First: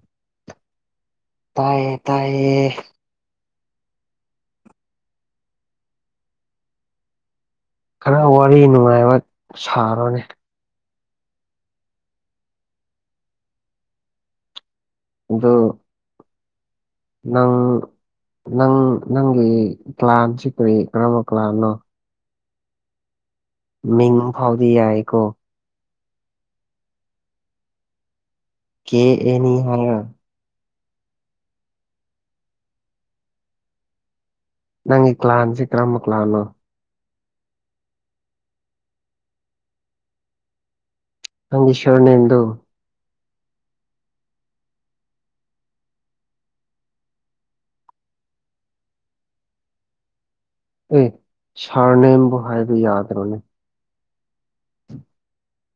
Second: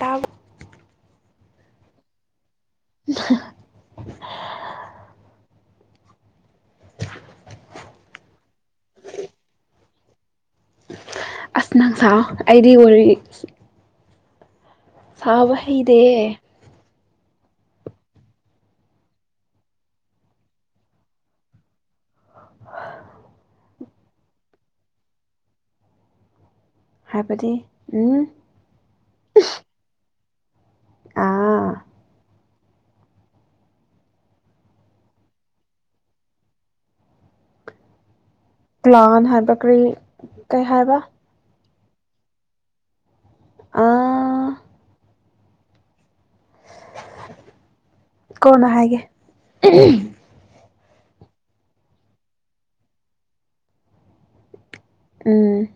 ꯇꯥ ꯇꯥꯏꯌꯦ ꯇꯥꯏꯌꯦ [unintelligible] ꯈꯔ ꯋꯥꯔꯤ ꯅꯨꯡꯉꯥꯏꯕ ꯁꯥꯔꫭꯅꯦ ꯑꯁ ꯅꯪ ꯁꯥꯎ ꯑꯩꯗꯤ ꯋꯥꯔꯤ ꯑꯗꯨ ꯁꯥꯕ ꯍꯩꯇ‌ꯦꯌ‌ꯦ ꯅꯪ ꯅꯪ ꯅꯪꯒꯤ ꯀ꯭ꯂꯥꯟꯁꯤ ꯀꯔꯤ ꯀꯔꯝꯕ ꯀ꯭ꯂꯥꯟꯅꯣ [unintelligible] ꯃꯤꯡ ꯐꯥꯎꯗꯤ ꯌꯥꯏꯀꯣ ꯍꯥꯏꯕꯗꯤ ꯎꯝ ꯀ‌ꯦ ꯑꯦꯅꯤ ꯍꯥꯏꯔꯣ ꯑꯥ ꯅꯪꯒꯤ ꯀ꯭ꯂꯥꯟꯁꯤ ꯀꯔꯝꯕ ꯀ꯭ꯂꯥꯟꯅꯣ ꯄ꯭ꯂꯥꯟ ꯍꯥꯏꯕ ꯀꯔꯤ ꯀꯩ ꯍꯥꯏꯕ ꯅꯪꯒꯤ ꯁꯔ ꯅ‌ꯦꯝꯗꫭ ꯑꯥ ꯀꫭꯟꯅ ꯍꯥꯏꯒꯦ ꯑꯦ ꯁꯥꯔ ꯅꯦꯝꯕꯨ ꯍꯥꯏꯕ ꯌꯥꯗ꯭ꯔꯣꯅꯦ ꯎꯝ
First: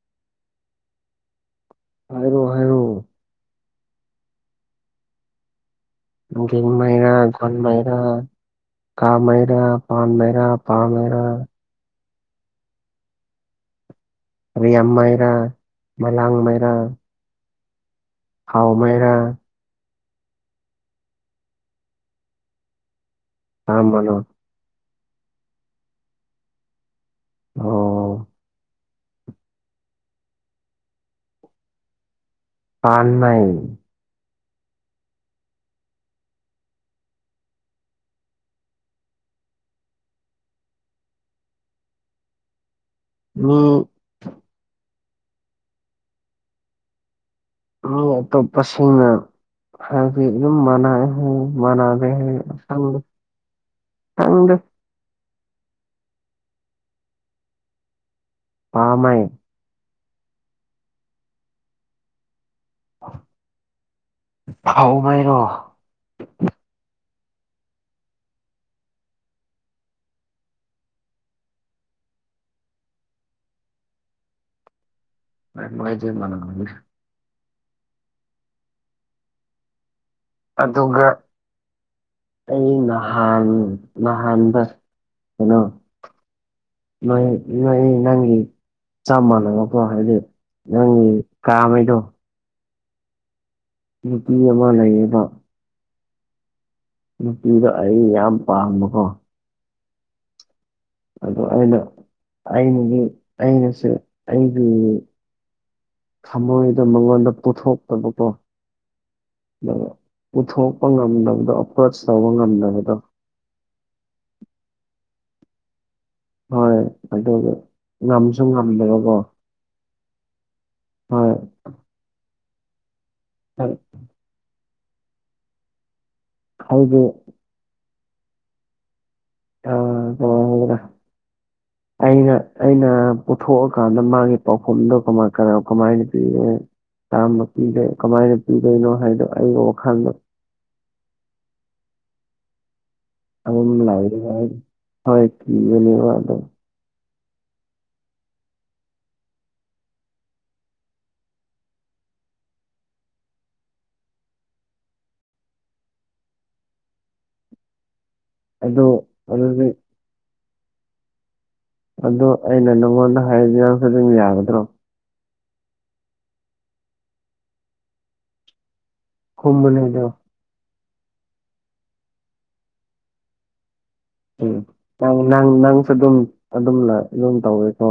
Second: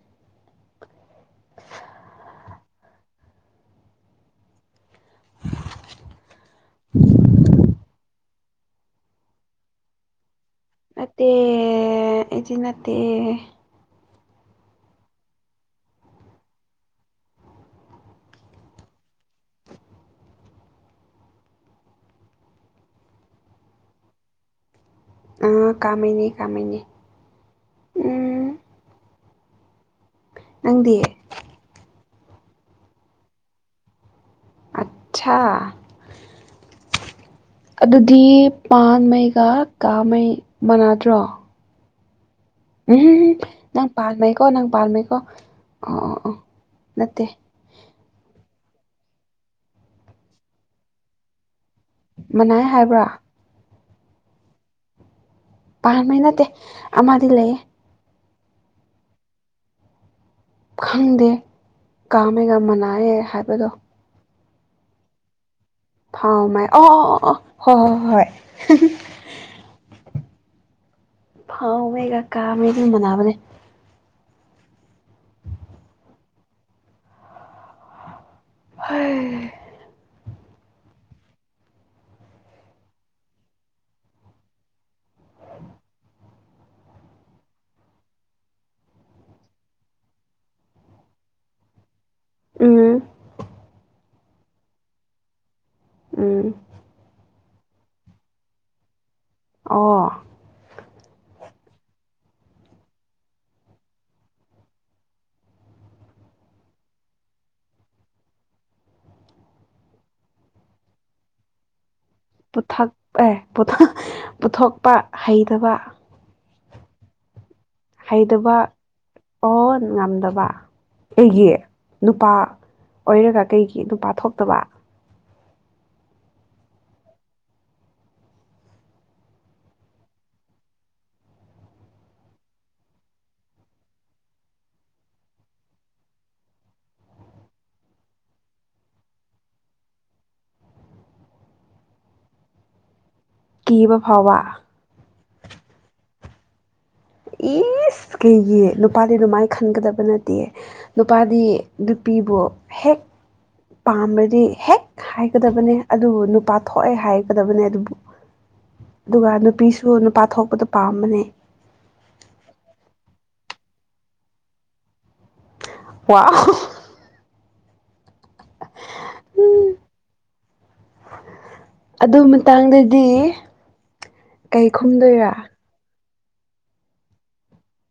ꯍꯥꯏꯔꯣ ꯍꯥꯏꯔꯣ [unintelligible] ꯖꯤꯡ ꯃꯩꯔꯥ ꯒꯣꯟ ꯃꯩꯔꯥ ꯀꯥ ꯃꯩꯔꯥ ꯄꯥꯝ ꯃꯩꯔꯥ ꯄꯥ ꯃꯩꯔꯥ ꯅꯠꯇꯦ ꯑꯩꯗꯤ ꯅꯠꯇꯦ ꯔꯦꯡ ꯃꯩꯔꯥ ꯃꯂꯥꯡ ꯃꯩꯔꯥ ꯍꯥꯎ ꯃꯩꯔꯥ [unintelligible] ꯀꯥꯃꯩꯅꯤ ꯀꯥꯃꯅꯦ ꯑꯣ ꯅꯪꯗꯤ ꯄꯥꯟ ꯃꯩ ꯆꯥ ꯑꯗꯨꯗꯤ ꯄꯥꯟꯃꯩꯒ ꯀꯥꯃꯩ ꯃꯥꯟꯅꯗ꯭ꯔꯣ ꯃꯤ ꯅꯪ ꯄꯥꯟꯃꯩꯀꯣ ꯅꯪ ꯄꯥꯟꯃꯩꯀꯣ ꯑꯣ ꯑꯣ ꯑꯣ ꯅꯠꯇꯦ ꯃꯤ ꯑꯇꯣꯞꯄꯁꯤꯡꯅ ꯍꯥꯏꯕꯒꯤ ꯑꯗꯨꯝ ꯃꯥꯟꯅꯔꯦ ꯃꯥꯟꯅ [unintelligible] ꯃꯅꯥꯏ ꯈꯪꯗꯦ ꯍꯥꯏꯕ꯭ꯔꯥ ꯈꯪꯗꯦ ꯄꯥꯟꯕꯩ ꯅꯠꯇꯦ ꯑꯃꯗꯤ ꯂꯩꯌꯦ ꯄꯥꯟꯃꯩ ꯈꯪꯗꯦ ꯀꯥꯝꯃꯩꯒ ꯃꯅꯥꯌꯦ ꯍꯥꯏꯕꯗꯣ ꯐꯥꯎꯃꯩꯔꯣ ꯐꯥꯎꯃꯩ ꯑꯣ ꯑꯣ ꯑꯣ ꯑꯣ ꯑꯣ ꯍꯣꯏ ꯍꯣꯏ ꯍꯣꯏ ꯐꯥꯎꯃꯩꯒ ꯀꯥꯝꯃꯩꯒ ꯃꯅꯥꯕꯅꯦ ꯀꯥꯝꯃꯩꯗꯤ ꯃꯥꯟꯅꯕꯅꯦ ꯍꯣꯏ ꯑꯗꯨꯒ ꯑꯩ ꯅꯍꯥꯟ ꯅꯍꯥꯟꯗꯣ ꯀꯩꯅꯣ ꯅꯣꯏ ꯅꯣꯏ ꯅꯪꯒꯤ ꯆꯞ ꯃꯥꯟꯅꯕꯀꯣ ꯍꯥꯏꯗꯤ ꯅꯪꯒꯤ ꯀꯥꯝꯃꯩꯗꯣ ꯎꯝ ꯅꯨꯄꯤ ꯑꯃ ꯂꯩꯌꯦꯕ ꯎꯝ ꯅꯨꯄꯤꯗꯣ ꯑꯩ ꯌꯥꯝ ꯄꯥꯝꯕꯀꯣ ꯑꯣ ꯑꯗꯣ ꯑꯩꯅ ꯑꯩꯅꯗꯤ ꯑꯩꯅꯁꯨ ꯑꯩꯒꯤ ꯊꯃꯣꯏꯗ ꯃꯉꯣꯟꯗ ꯄꯨꯊꯣꯛꯇꯕꯀꯣ ꯑꯗꯣ ꯄꯨꯊꯣꯛꯄ ꯉꯝꯗꯕꯗꯣ ꯑꯦꯄ꯭ꯔꯣꯆ ꯇꯧꯕ ꯄꯨꯊꯛ ꯉꯝꯗꯕꯗꯣ ꯑꯦ ꯄꯨꯊꯣꯛ ꯄꯨꯊꯣꯛꯄ ꯍꯩꯇꯕ ꯍꯣꯏ ꯑꯗꯨꯒ ꯉꯝꯁꯨ ꯍꯩꯇꯕ ꯉꯝꯗꯕꯀꯣ ꯑꯣ ꯉꯝꯗꯕ ꯍꯣꯏ ꯀꯩꯒꯤ ꯅꯨꯄꯥ ꯑꯣꯏꯔꯒ ꯀꯩꯒꯤ ꯅꯨꯄꯥ ꯊꯣꯛꯇꯕ ꯍꯥꯏꯗꯤ ꯑꯥ ꯀꯃꯥꯏ ꯍꯥꯏꯁꯤꯔꯥ ꯑꯩꯅ ꯑꯩꯅ ꯄꯨꯊꯣꯛꯑꯥꯀꯥꯟꯗ ꯃꯥꯒꯤ ꯄꯥꯎꯈꯨꯝꯗꯣ ꯀꯃꯥꯏ ꯀꯅꯥ ꯀꯃꯥꯏ ꯄꯤꯒꯅꯤ ꯆꯥꯝꯕ ꯄꯤꯗꯦ ꯀꯃꯥꯏꯅ ꯄꯤꯗꯣꯏꯅꯣ ꯍꯥꯏꯗꯣ ꯑꯩꯒꯤ ꯋꯥꯈꯜꯗ ꯑꯃꯨꯛ ꯑꯃꯨꯛ ꯀꯤꯕ ꯅꯨꯡꯉꯥꯏꯔꯤꯁꯤꯒ ꯐꯥꯎꯕ ꯍꯥꯏꯔꯗꯤ ꯍꯣꯏ ꯄꯤꯒꯅꯨ [unintelligible] ꯏꯁ ꯀꯩꯒꯤ ꯅꯨꯄꯥꯗꯤ ꯑꯗꯨꯃꯥꯏꯅ ꯈꯟꯒꯗꯕ ꯅꯠꯇꯤꯌꯦ ꯅꯨꯄꯥꯗꯤ ꯅꯨꯄꯤꯕꯨ ꯍꯦꯛ ꯄꯥꯝꯕ꯭ꯔꯗꯤ ꯍꯦꯛ ꯍꯥꯏꯒꯗꯕꯅꯦ ꯑꯗꯨꯕꯨ ꯅꯨꯄꯥ ꯊꯣꯛꯑꯦ ꯍꯥꯏꯒꯗꯕꯅꯦ ꯑꯗꯨꯕꯨ ꯑꯗꯨ ꯑꯗꯨꯒ ꯑꯗꯨꯗꯤ ꯅꯨꯄꯤꯁꯨ ꯅꯨꯄꯥ ꯊꯣꯛꯄꯗꯣ ꯄꯥꯝꯕꯅꯦ ꯑꯗꯣ ꯑꯩꯅ ꯅꯪꯉꯣꯟꯗ ꯍꯥꯏꯔꯖꯤꯅ ꯍꯧꯖꯤꯛꯃꯛ ꯌꯥꯒꯗ꯭ꯔꯣ ꯋꯥꯎ [unintelligible] ꯈꯨꯝꯃꯨꯅꯦ ꯑꯗꯣ ꯑꯗꯨ ꯃꯇꯥꯡꯗꯗꯤ ꯎꯝ ꯀꯩ ꯅꯪ ꯈꯨꯝꯗꯣꯏꯔꯥ ꯅꯪ ꯅꯪꯁꯨ ꯑꯗꯨꯝ ꯑꯗꯨꯝꯅ ꯑꯗꯨꯝ ꯇꯧꯋꯤꯀꯣ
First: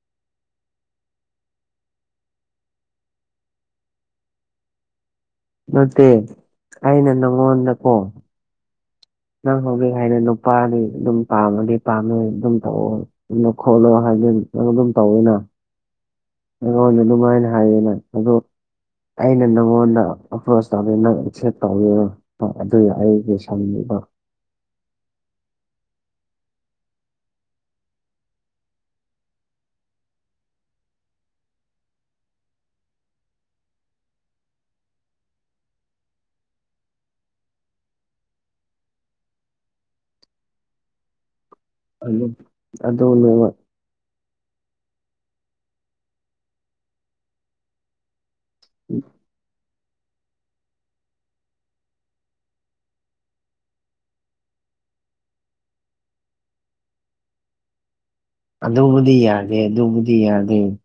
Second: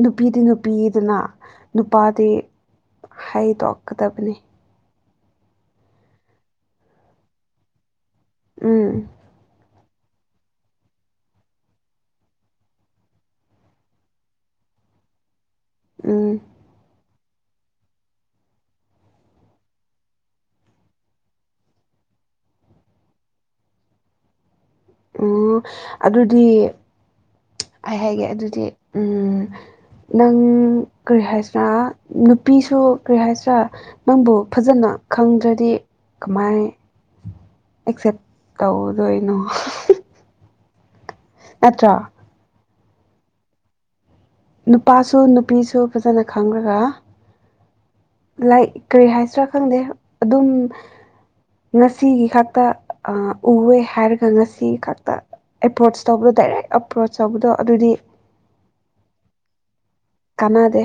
ꯅꯨꯄꯤꯗꯤ ꯅꯨꯄꯤꯗꯅ ꯅꯨꯄꯥꯗꯤ ꯍꯥꯏꯗꯣꯛꯀꯗꯕꯅꯦ ꯅꯠꯇꯦ ꯑꯩꯅ ꯅꯪꯉꯣꯟꯗꯀꯣ ꯎꯝ ꯅꯪ ꯍꯧꯖꯤꯛ ꯍꯥꯏꯔꯦ ꯅꯨꯄꯥꯗꯤ ꯑꯗꯨꯝ ꯄꯥꯝꯃꯗꯤ ꯄꯥꯝꯅꯣꯏ ꯑꯗꯨꯝ ꯇꯧꯑꯣ [unintelligible] ꯈꯣꯠꯂꯣ ꯍꯥꯏꯖꯤ ꯑꯗꯨꯝ ꯇꯧꯋꯤꯅ ꯎꯝ ꯑꯩꯉꯣꯟꯗ ꯑꯗꯨꯃꯥꯏꯅ ꯍꯥꯏꯌꯦꯅ ꯑꯗꯣ ꯑꯩꯅ ꯅꯪꯉꯣꯟꯗ ꯑꯦꯄ꯭ꯔꯣꯁ ꯇꯧꯋꯦ ꯅꯪ ꯑꯦꯛꯁꯦ ꯇꯧꯋꯦ ꯍ ꯑꯗꯨꯏ ꯑꯩꯒꯤ ꯁꯅꯤꯡꯅꯦꯕ ꯑꯣ ꯑꯗꯨꯗꯤ ꯑꯩ ꯍꯥꯏꯒꯦ ꯑꯗꯨꯗꯤ ꯎꯝ ꯅꯪ ꯀꯔꯤ ꯍꯥꯏꯁꯤꯔꯥ ꯅꯨꯄꯤꯁꯨ ꯀꯔꯤ ꯍꯥꯏꯁꯤꯔꯥ ꯅꯪꯕꯨ ꯐꯖꯅ ꯈꯪꯗ꯭ꯔꯗꯤ ꯀꯃꯥꯏ ꯑꯦꯛꯁꯦꯞ ꯇꯧꯗꯣꯏꯅꯣ ꯅꯠꯇꯔꯥ ꯑꯗꯨꯅꯦꯕ ꯅꯨꯄꯥꯁꯨ ꯅꯨꯄꯤꯁꯨ ꯐꯖꯅ ꯈꯪꯈ꯭ꯔꯒ ꯂꯥꯏ ꯀꯔꯤ ꯍꯥꯏꯁꯤꯔꯥ ꯈꯪꯗꯦ ꯑꯗꯨꯝ ꯉꯁꯤꯒꯤ ꯈꯛꯇ ꯎꯑꯦ ꯍꯥꯏꯔꯒ ꯉꯁꯤꯒꯤ ꯈꯛꯇ ꯑꯦꯄ꯭ꯔꯣꯆ ꯇꯧꯕꯗꯣ ꯗꯥꯏꯔꯦꯛ ꯑꯦꯄ꯭ꯔꯣꯆ ꯇꯧꯕꯗꯣ ꯑꯗꯨꯗꯤ ꯑꯗꯨꯕꯨꯗꯤ ꯌꯥꯗꯦ ꯑꯗꯨꯕꯨꯗꯤ ꯌꯥꯗꯦ ꯀꯥꯟꯅꯗꯦ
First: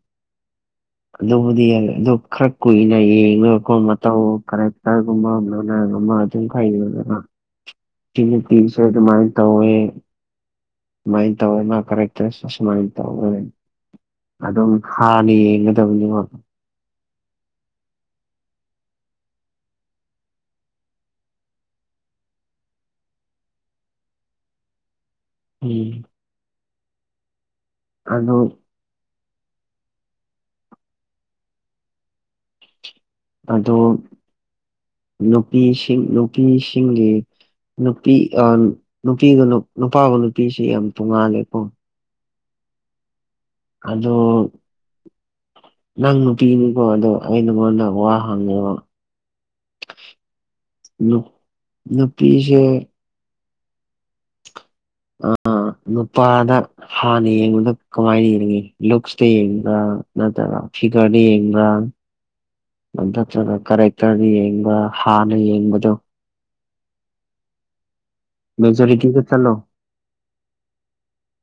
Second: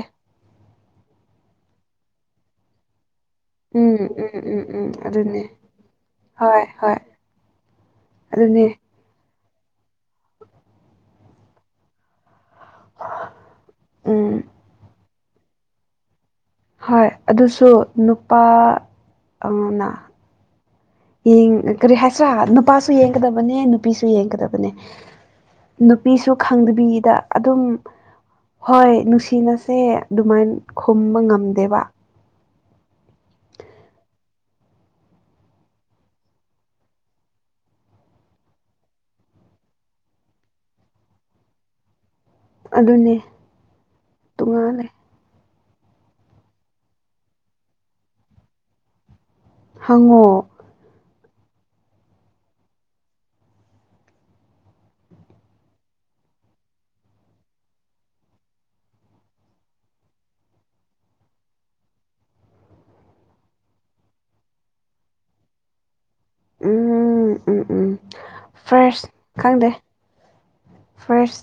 ꯑꯗꯨꯕꯨꯗꯤ ꯌꯥꯏ ꯑꯗꯨ ꯈꯔ ꯀꯨꯏꯅ ꯌꯦꯡꯉ ꯃꯈꯣꯏ ꯎꯝ ꯃꯇꯧ ꯎꯝ [unintelligible] ꯎꯝ ꯎꯝ ꯑꯗꯨꯅꯦ ꯑꯗꯨꯝ ꯈꯔ ꯍꯣꯏ ꯍꯣꯏ ꯌꯦꯡꯔꯒ ꯑꯗꯨꯅꯦ ꯇꯤꯁꯦ ꯑꯗꯨ ꯃꯥꯥꯏ ꯇꯧꯌꯦ ꯁꯨꯃꯥꯏꯅ ꯇꯧꯔ ꯃꯥ ꯀꯔꯦꯛꯇ꯭ꯔꯦꯁ ꯑꯁꯨꯃꯥꯏꯅ ꯇꯧꯒ ꯎꯝ ꯑꯗꯨꯝ ꯍꯥꯟꯅ ꯌꯦꯡꯒꯗꯕꯅꯤꯕ ꯍꯣꯏ ꯑꯗꯨꯁꯨ ꯅꯨꯄꯥ ꯑꯃꯅ ꯌꯦꯡ ꯀꯔꯤ ꯍꯥꯏꯁ꯭ꯔꯥ ꯅꯨꯄꯥꯁꯨ ꯌꯦꯡꯒꯗꯕꯅꯦ ꯅꯨꯄꯤꯁꯨ ꯌꯦꯡꯒꯗꯕꯅꯦ ꯎꯝ ꯅꯨꯄꯤꯁꯨ ꯈꯪꯗꯕꯤꯗ ꯑꯗꯨꯝ ꯑꯗꯣ ꯍꯣꯏ ꯅꯨꯡꯁꯤꯅꯁꯦ ꯑꯗꯨꯃꯥꯏꯅ ꯈꯨꯝꯕ ꯉꯝꯗꯦꯕ ꯑꯗꯣ ꯅꯨꯄꯤꯁꯤꯡ ꯅꯨꯄꯤꯁꯤꯡꯒꯤ ꯅꯨꯄꯤ ꯅꯨꯄꯤꯒ ꯅꯨꯄꯥꯒ ꯅꯨꯄꯤꯁ ꯌꯥꯝ ꯇꯣꯡꯉꯥꯜꯂꯦꯀꯣ ꯑꯗꯨꯅꯦ ꯑꯗꯣ ꯇꯣꯉꯥꯜꯂꯦ ꯅꯪ ꯅꯨꯄꯤꯅꯤꯀꯣ ꯑꯗꯣ ꯑꯩ ꯅꯉꯣꯟꯗ ꯋꯥ ꯍꯪꯉꯦꯕ ꯍꯪꯉꯣ ꯅꯨꯞ ꯅꯨꯄꯤꯁꯦ ꯑ ꯅꯨꯄꯥꯗ ꯍꯥꯟꯅ ꯌꯦꯡꯕꯗ ꯀꯃꯥꯏꯅ ꯌꯦꯡꯉꯤ ꯂꯨꯛꯁꯇ ꯌꯦꯡꯕ꯭ꯔꯥ ꯅꯠꯇ꯭ꯔꯒ ꯐꯤꯒꯔꯗ ꯌꯦꯡꯕ꯭ꯔꯥ ꯅꯠꯇ꯭ꯔꯒ ꯀꯔꯦꯛꯇꯔꯗ ꯌꯦꯡꯕ ꯍꯥꯟꯅ ꯌꯦꯡꯕꯗꯣ ꯎꯝ ꯎꯝ ꯎꯝ ꯐ꯭ꯔꯥꯁ ꯃꯦꯖꯣꯔꯤꯇꯤꯗ ꯆꯠꯂꯣ ꯈꯪꯗꯦ ꯐꯥꯔꯁ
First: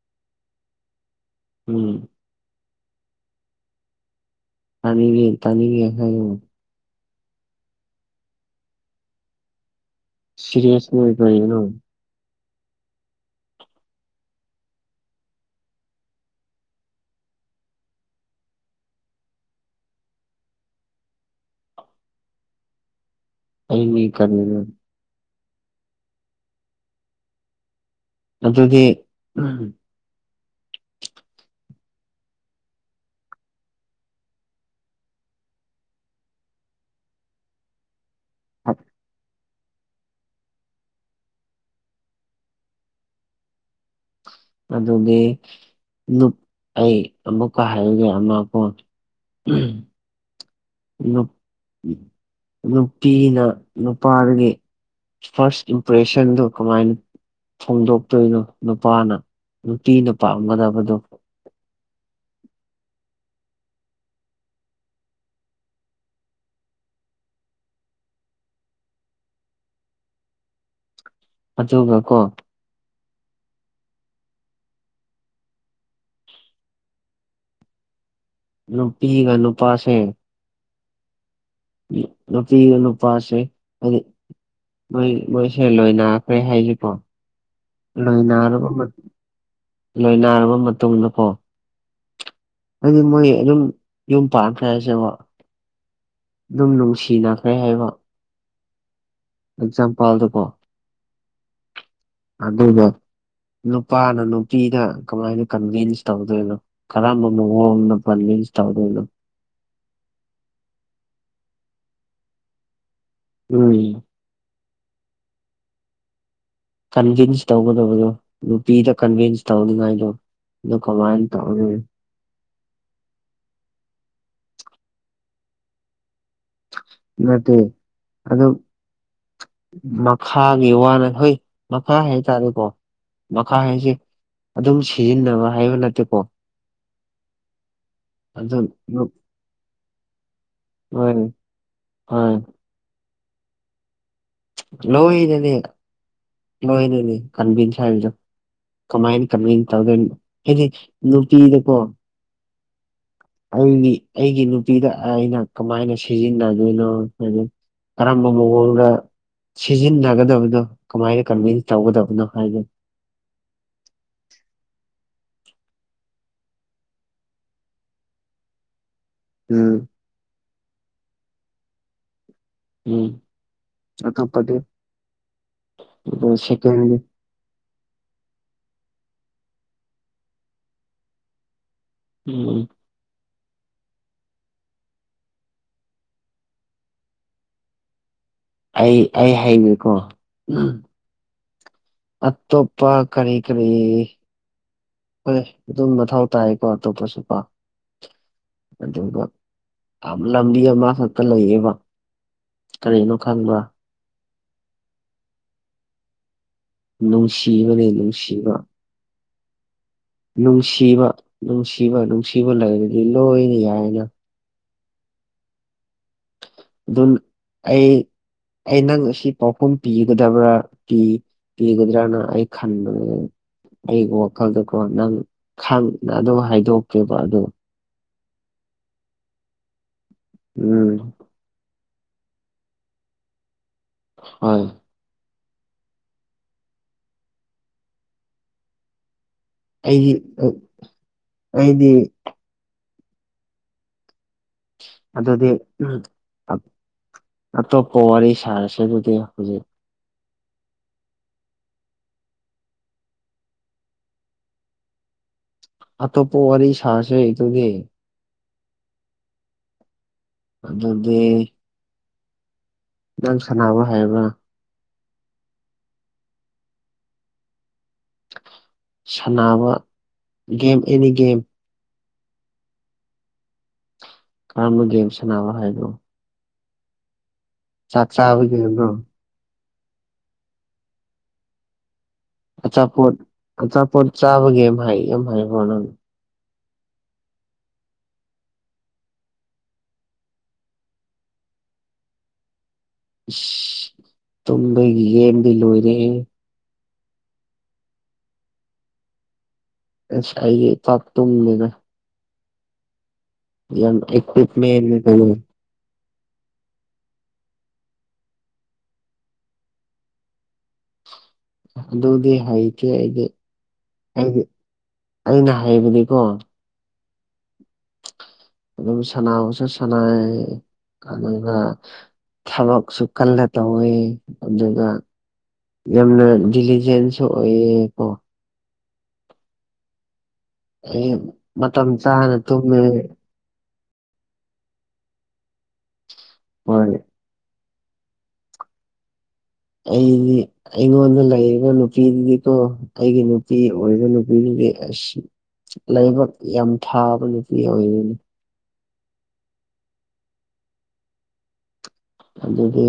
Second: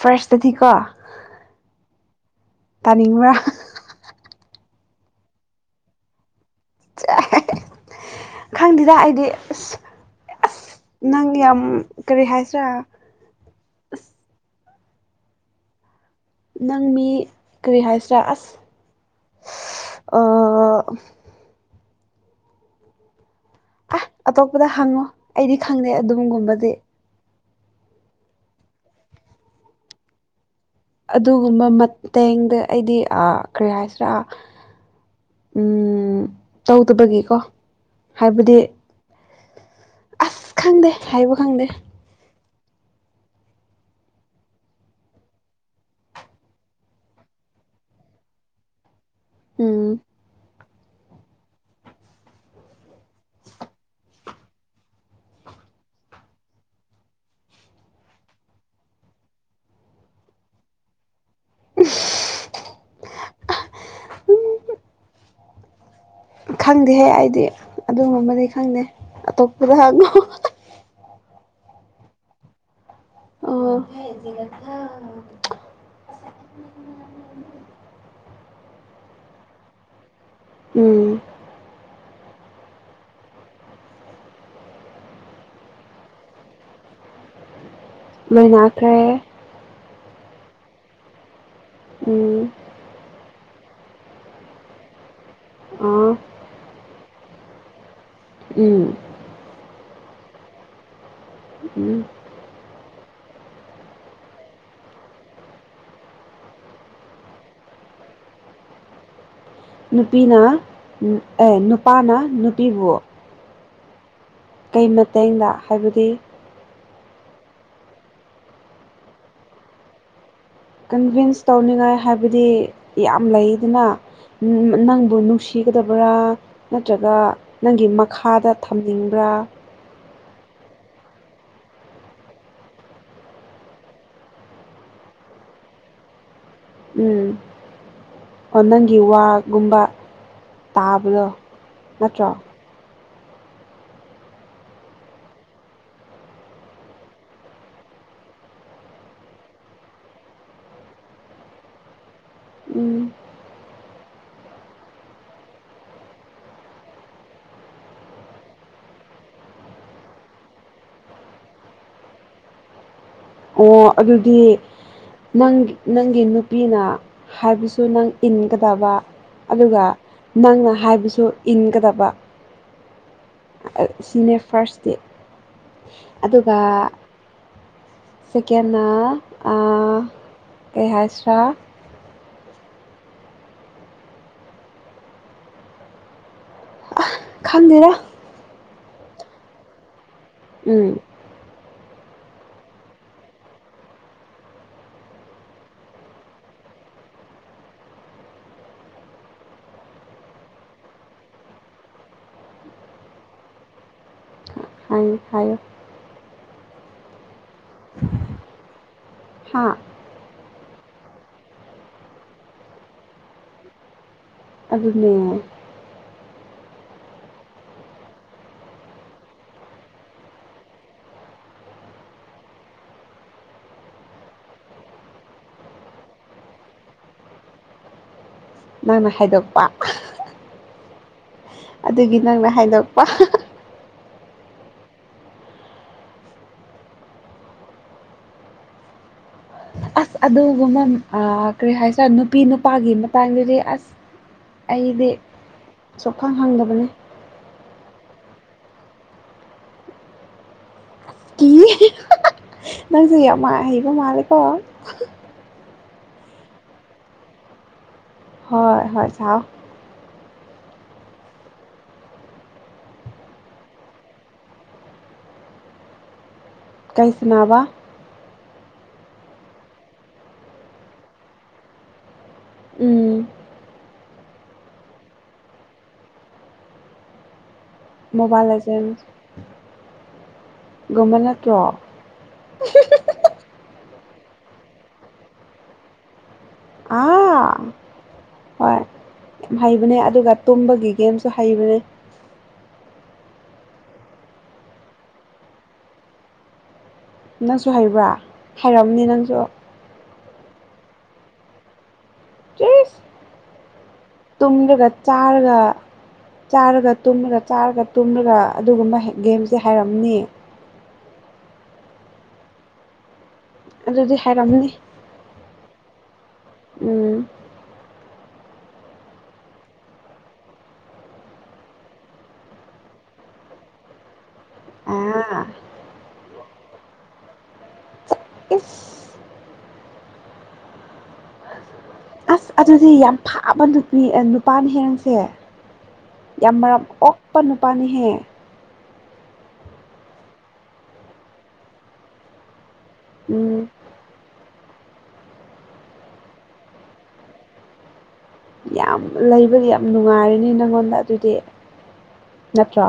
ꯐꯥꯔꯁꯇꯗꯤꯀꯣ ꯎꯝ ꯇꯥꯅꯤꯡꯕ꯭ꯔꯥ ꯇꯥꯅꯤꯡꯏ ꯇꯥꯅꯤꯡꯏ ꯍꯥꯏꯌꯣ ꯈꯪꯗꯦꯗ ꯑꯩꯗꯤ ꯑꯁ ꯑꯁ ꯁꯤꯔꯤꯌꯁꯅꯦ ꯅꯪ ꯀꯔꯤꯅꯣ ꯌꯥꯝ ꯀꯔꯤ ꯍꯥꯏꯁꯤꯔꯥ ꯑꯁ ꯅꯪ ꯃꯤ ꯀꯔꯤꯍꯥꯏ ꯁꯔꯥꯁ ꯑ ꯑꯩꯅꯤ ꯀꯔꯤꯅꯣ ꯑꯇꯣꯞꯄꯗ ꯍꯪꯉꯣ ꯑꯩꯗꯤ ꯈꯪꯗꯦ ꯑꯗꯨꯒꯝꯒꯨꯝꯕꯗꯤ ꯑꯗꯨꯗꯤ ꯑꯗꯨꯒꯨꯝꯕ ꯃꯇꯦꯡꯗ ꯑꯩꯗꯤ ꯑ ꯀꯔꯤ ꯍꯥꯏꯁꯤꯔꯥ ꯎꯝ ꯇꯧꯗꯕꯒꯤꯀꯣ ꯍꯥꯏꯕꯗꯤ ꯑꯁ ꯈꯪꯗꯦ ꯍꯥꯏꯕ ꯈꯪꯗꯦ ꯑꯗꯨꯒꯤ ꯅꯨꯞ ꯑꯩ ꯑꯃꯨꯛꯀ ꯍꯥꯏꯔꯒꯦ ꯑꯃ ꯀꯣ ꯎꯝ ꯎꯝ ꯅꯨꯞ ꯅꯨꯄꯤꯅ ꯅꯨꯄꯥꯗꯒꯤ ꯐꯥꯔꯁ ꯏꯝꯄ꯭ꯔꯦꯁꯟꯗꯣ ꯀꯃꯥꯏꯅ ꯐꯣꯡꯗꯣꯛꯇꯣꯏꯗꯣ ꯅꯨꯄꯥꯅ ꯅꯨꯄꯤꯅ ꯄꯥꯝꯒꯗꯕꯗꯣ ꯈꯪꯗꯦꯍꯦ ꯑꯩꯗꯤ ꯑꯗꯨꯒꯨꯝꯕꯗꯤ ꯈꯪꯗꯦ ꯑꯇꯣꯞꯄꯗ ꯍꯪꯉꯣ ꯑꯗꯨꯒ ꯀꯣ ꯑꯣ ꯅꯨꯄꯤꯒ ꯅꯨꯄꯥꯁꯦ ꯎꯝ ꯅꯨꯄꯤ ꯅꯨꯄꯥꯁꯦ ꯑꯗꯨ ꯃꯣꯏ ꯃꯣꯏꯁꯦ ꯂꯣꯏꯅꯈ꯭ꯔꯦ ꯍꯥꯏꯁꯤꯕꯣ ꯂꯣꯏꯅꯔꯕ ꯂꯣꯏꯅꯈ꯭ꯔꯦ ꯃꯇꯨꯡ ꯂꯣꯏꯅꯔꯕ ꯃꯇꯨꯡꯗꯀꯣ ꯎꯝ ꯍꯥꯏꯗꯤ ꯃꯣꯏ ꯑꯗꯨꯝ ꯌꯨꯝ ꯄꯥꯟꯈ꯭ꯔꯦ ꯍꯥꯏꯁꯦꯕ ꯑꯥ ꯑꯗꯨꯝ ꯅꯨꯡꯁꯤꯅꯈ꯭ꯔꯦ ꯍꯥꯏꯕ ꯎꯝ ꯑꯦꯛꯖꯥꯝ ꯄꯜꯗꯀꯣ ꯎꯝ ꯑꯗꯨꯒ ꯅꯨꯄꯥꯅ ꯅꯨꯄꯤꯗ ꯀꯃꯥꯏꯅ ꯀꯟꯚꯤꯟꯁ ꯇꯧꯗꯣꯏꯅꯣ ꯀꯔꯝꯕ ꯃꯑꯣꯡꯗ ꯀꯟꯕꯤꯟꯁ ꯇꯧꯗꯣꯏꯅꯣ ꯅꯨꯄꯤꯅ ꯑꯦ ꯅꯨꯄꯥꯅ ꯅꯨꯄꯤꯕꯨ ꯎꯝ ꯀꯩ ꯃꯇꯦꯡꯗ ꯍꯥꯏꯕꯗꯤ ꯀꯟꯚꯤꯟꯁ ꯇꯧꯒꯗꯕꯗꯣ ꯅꯨꯄꯤꯗ ꯀꯟꯚꯤꯟꯁ ꯇꯧꯅꯤꯉꯥꯏꯗꯣ ꯑꯗꯨ ꯀꯃꯥꯏꯅ ꯀꯟꯚꯤꯟꯁ ꯇꯧꯅꯤ ꯇꯧꯅꯤꯡꯉꯥꯏ ꯍꯥꯏꯕꯗꯤ ꯌꯥꯝ ꯂꯩꯗꯅ ꯅꯪꯕꯨ ꯅꯨꯡꯁꯤꯒꯗꯕ꯭ꯔꯥ ꯅꯠꯇ꯭ꯔꯒ ꯅꯠꯇꯦ ꯅꯪꯒꯤ ꯑꯗꯨ ꯃꯈꯥꯗ ꯊꯝꯅꯤꯡꯕ꯭ꯔꯥ ꯃꯈꯥꯒꯤ ꯋꯥꯅ ꯍꯣꯏ ꯃꯈꯥ ꯍꯥꯏꯇꯥꯔꯦꯀꯣ ꯃꯈꯥ ꯍꯥꯏꯁꯦ ꯑꯗꯨꯝ ꯁꯤꯖꯤꯟꯅꯕ ꯍꯥꯏꯕ ꯅꯠꯇꯦꯀꯣ ꯎꯝ ꯑꯗꯨ ꯑꯣ ꯅꯪꯒꯤ ꯋꯥꯒꯨꯝꯕ ꯍꯣꯏ ꯇꯥꯕꯗꯣ ꯅꯠꯇ꯭ꯔꯣ ꯍꯣꯏ [unintelligible] ꯀꯟꯕꯤꯟꯁ ꯍꯥꯏꯕꯗꯣ ꯀꯃꯥꯏ ꯀꯃꯦꯟ ꯇꯧꯗꯣꯏꯅꯣ ꯍꯥꯏꯗꯤ ꯅꯨꯄꯤꯗꯀꯣ ꯎꯝ ꯑꯩꯒꯤ ꯑꯩꯒꯤ ꯅꯨꯄꯤꯗ ꯑꯩꯅ ꯀꯃꯥꯏꯅ ꯁꯤꯖꯤꯟꯅꯗꯣꯏꯅꯣ ꯍꯥꯏꯕ ꯀꯔꯝꯕ ꯃꯑꯣꯡꯗ ꯁꯤꯖꯤꯟꯅꯒꯗꯕꯗꯣ ꯀꯃꯥꯏꯅ ꯀꯟꯚꯤꯟꯁ ꯇꯧꯒꯗꯕꯅꯣ ꯍꯥꯏꯗꯨ ꯑꯣ ꯑꯗꯨꯗꯤ ꯅꯪ ꯅꯪꯒꯤ ꯅꯨꯄꯤꯅ ꯍꯥꯏꯕꯁꯨ ꯅꯪ ꯏꯟꯒꯗꯕ ꯑꯗꯨꯒ ꯎꯝ ꯅꯪꯅ ꯍꯥꯏꯕꯁꯨ ꯏꯟꯒꯗꯕ ꯎꯝ ꯁꯤꯅꯦ ꯑꯇꯣꯞꯄꯗꯤ ꯐꯥꯔꯁꯇꯤ ꯑꯗꯨ ꯑꯗꯨꯒ ꯁꯦꯀꯦꯟꯗꯤ ꯁꯦꯀꯦꯟꯅ ꯑ ꯀꯩꯍꯥꯏꯁꯤꯔꯥ꯫ ꯎꯝ꯫ ꯈꯟꯗꯦꯗ꯫ ꯑꯩ ꯑꯩ ꯍꯩꯔꯦꯀꯣ꯫ ꯎꯝ꯫ ꯑꯠꯇꯣꯞꯄ ꯀꯔꯤ ꯀꯔꯤ ꯍꯣꯏ ꯑꯗꯨꯝ ꯃꯊꯧ ꯇꯥꯏꯀꯣ ꯑꯇꯣꯞꯄꯁꯨꯀꯣ꯫ ꯑꯗꯨꯒ ꯑꯥꯝ ꯂꯝꯕꯤ ꯑꯃꯥ ꯈꯛꯇ ꯂꯩꯌꯦꯕ꯫ ꯀꯔꯤꯅꯣ ꯈꯪꯕ꯭ꯔꯥ꯫ ꯍꯥꯏ ꯍꯥꯏꯌꯣ ꯅꯨꯡꯁꯤꯕꯅꯦ ꯅꯨꯡꯁꯤꯕ꯫ ꯍꯥꯥ꯫ ꯅꯨꯡꯁꯤꯕ ꯅꯨꯡꯁꯤꯕ ꯅꯨꯡꯁꯤꯕ ꯂꯩꯔꯗꯤ ꯂꯣꯏꯅ ꯌꯥꯏꯅ꯫ ꯑꯗꯨꯅꯦ꯫ ꯑꯗꯨꯝ ꯑꯩ ꯑꯩ ꯅꯪ ꯑꯁꯤ ꯄꯥꯎꯈꯨꯝ ꯄꯤꯒꯗꯕ꯭ꯔꯥ ꯄꯤ ꯄꯤꯒꯗꯔꯥꯅ ꯑꯩ ꯈꯥꯟꯕꯅꯦ ꯑꯩꯒꯤ ꯋꯥꯈꯜꯗꯀꯣ ꯅꯪ ꯈꯪꯅ ꯑꯗꯨꯝ ꯍꯥꯏꯗꯣꯛꯀꯦꯕ ꯑꯗꯣ ꯅꯪꯅ ꯍꯥꯏꯗꯣꯛꯄ꯫ ꯎꯝ꯫ ꯑꯗꯨꯒꯤ ꯅꯪꯅ ꯍꯥꯏꯗꯣꯛꯄ꯫ ꯍꯣꯏ꯫ ꯑꯩꯗꯤ ꯑꯁ ꯑꯗꯨꯒꯨꯝꯕ ꯑ ꯀꯔꯤ ꯑꯩꯗꯤ ꯍꯥꯏꯁꯤꯔ ꯅꯨꯄꯤ ꯅꯨꯄꯥꯒꯤ ꯃꯇꯥꯡꯗꯗꯤ ꯑꯁ ꯑꯩꯗꯤ ꯑꯗꯨꯗꯤ ꯁꯣꯛꯈꯥꯡ ꯍꯪꯗꯕꯅꯤ꯫ ꯑꯠꯇꯣꯞꯄ ꯋꯥꯔꯤ ꯁꯥꯔꯁꯦ ꯑꯗꯨꯗꯤ ꯍꯧꯖꯤꯛ꯫ ꯅꯪꯁꯨ ꯌꯥꯝ ꯃꯥꯥꯏ ꯍꯩꯕ ꯃꯥꯂꯦꯀꯣ꯫ ꯑꯇꯣꯄ ꯋꯥꯔꯤ ꯁꯥꯁꯦ ꯑꯗꯨꯗꯤ꯫ ꯍꯣꯏ ꯍꯣꯏ ꯁꯥꯎ ꯑꯗꯨꯗꯤ꯫ ꯅꯪ ꯁꯥꯟꯅꯕ ꯍꯥꯏꯕ꯭ꯔꯥ꯫ ꯀꯩ ꯁꯅꯥꯕ꯫ ꯁꯥꯟꯅꯕ ꯒꯦꯝ ꯑꯦꯅꯤꯒꯦꯝ꯫ ꯎꯝ꯫ ꯀꯔꯝꯕ ꯒꯦꯝ ꯁꯥꯟꯅꯕ ꯍꯥꯏꯅꯣ꯫ ꯆꯥꯕ ꯃꯣꯕꯥꯏꯜꯖꯦꯟ ꯒꯦꯝꯔꯣ ꯒꯨꯝꯕ ꯅꯥꯠꯇꯔꯣ꯫ ꯑꯆꯥꯄꯣꯠ ꯑꯆꯥꯄꯣꯠ ꯆꯥꯕꯒꯤ ꯑꯃ ꯍꯥꯏ ꯑꯃ ꯍꯥꯏꯕꯣꯅ ꯑꯥ꯫ ꯍꯣꯏ ꯌꯥꯝ ꯍꯩꯕꯅꯦ ꯑꯗꯨꯒ ꯇꯨꯝꯕꯒꯤ ꯒꯦꯝꯁꯨ ꯍꯩꯕꯅꯦ꯫ ꯇꯨꯝꯕꯒꯤ ꯒꯦꯝꯗꯤ ꯂꯣꯏꯔꯦꯍꯦ ꯅꯪꯁꯨ ꯍꯩꯕ꯭ꯔꯥ ꯍꯥꯏꯔꯑꯝꯅꯤ ꯅꯪꯁꯨ꯫ ꯑꯦꯁ ꯑꯩꯗꯤ ꯄꯥꯛ ꯇꯨꯝꯗꯦꯗ꯫ ꯌꯥꯝ ꯐꯩ ꯇꯨꯝꯗ꯭ꯔꯒ ꯆꯥꯔꯒ ꯆꯥꯔꯒ ꯇꯨꯝꯃꯒ ꯆꯥꯔꯒ ꯇꯨꯝꯂꯒ ꯑꯗꯨꯒꯨꯝꯕ ꯒꯦꯝꯁꯦ ꯍꯥꯏꯔꯝꯅꯤ꯫ ꯑꯗꯨꯗꯤ ꯍꯥꯏꯇꯦ ꯑꯩꯗꯤ꯫ ꯑꯗꯨꯗꯤ ꯑꯩꯗꯤ ꯍꯥꯏꯔꯝꯅꯤ ꯑꯩꯅ ꯍꯥꯏꯕꯗꯤꯀꯣ ꯎꯝ ꯑꯗꯨꯝ ꯁꯅꯥꯕꯨꯁꯨ ꯁꯥꯟꯅꯩ ꯑꯗꯨꯒꯥ ꯊꯕꯛꯁꯨ ꯀꯜꯂꯥ ꯇꯧꯋꯤ ꯑꯗꯨꯒ ꯑꯥ ꯌꯥꯝꯅ ꯗꯤꯂꯤꯖꯦꯟꯁꯨ ꯑꯣꯏꯌꯦ ꯀꯣ ꯏꯁ ꯑꯩ ꯃꯇꯝ ꯆꯥ ꯑꯁ ꯑꯗꯨꯗꯤ ꯌꯥꯝ ꯐꯥꯕ ꯅꯨꯄꯤ ꯅꯨꯄꯥꯅ ꯍꯦ ꯅꯪꯁꯦ ꯌꯥꯝ ꯃꯔꯝ ꯍꯣꯏ ꯑꯣꯛ ꯄꯥ ꯅꯨꯄꯥꯅꯤꯍꯦ ꯑꯣꯏꯍꯟꯅꯤ ꯑꯩꯉꯣꯟꯗ ꯂꯩꯔꯒꯥ ꯅꯨꯄꯤꯗꯨꯒꯤꯀꯣ ꯑꯩꯒꯤ ꯅꯨꯄꯤ ꯎꯝ ꯑꯣꯏꯕ ꯅꯨꯄꯤꯗꯨꯗꯤ ꯑꯁ ꯂꯥꯏꯕꯛ ꯌꯥꯝ ꯐꯥꯕ ꯅꯨꯄꯤ ꯑꯣꯏꯔꯤꯅꯤ ꯂꯩꯕꯒꯤ ꯌꯥꯝ ꯅꯨꯡꯉꯥꯏꯔꯅꯤ ꯅꯪꯉꯣꯟꯗ ꯑꯗꯨꯗꯤ ꯑꯗꯨꯒꯤ ꯅꯠꯇ꯭ꯔꯣ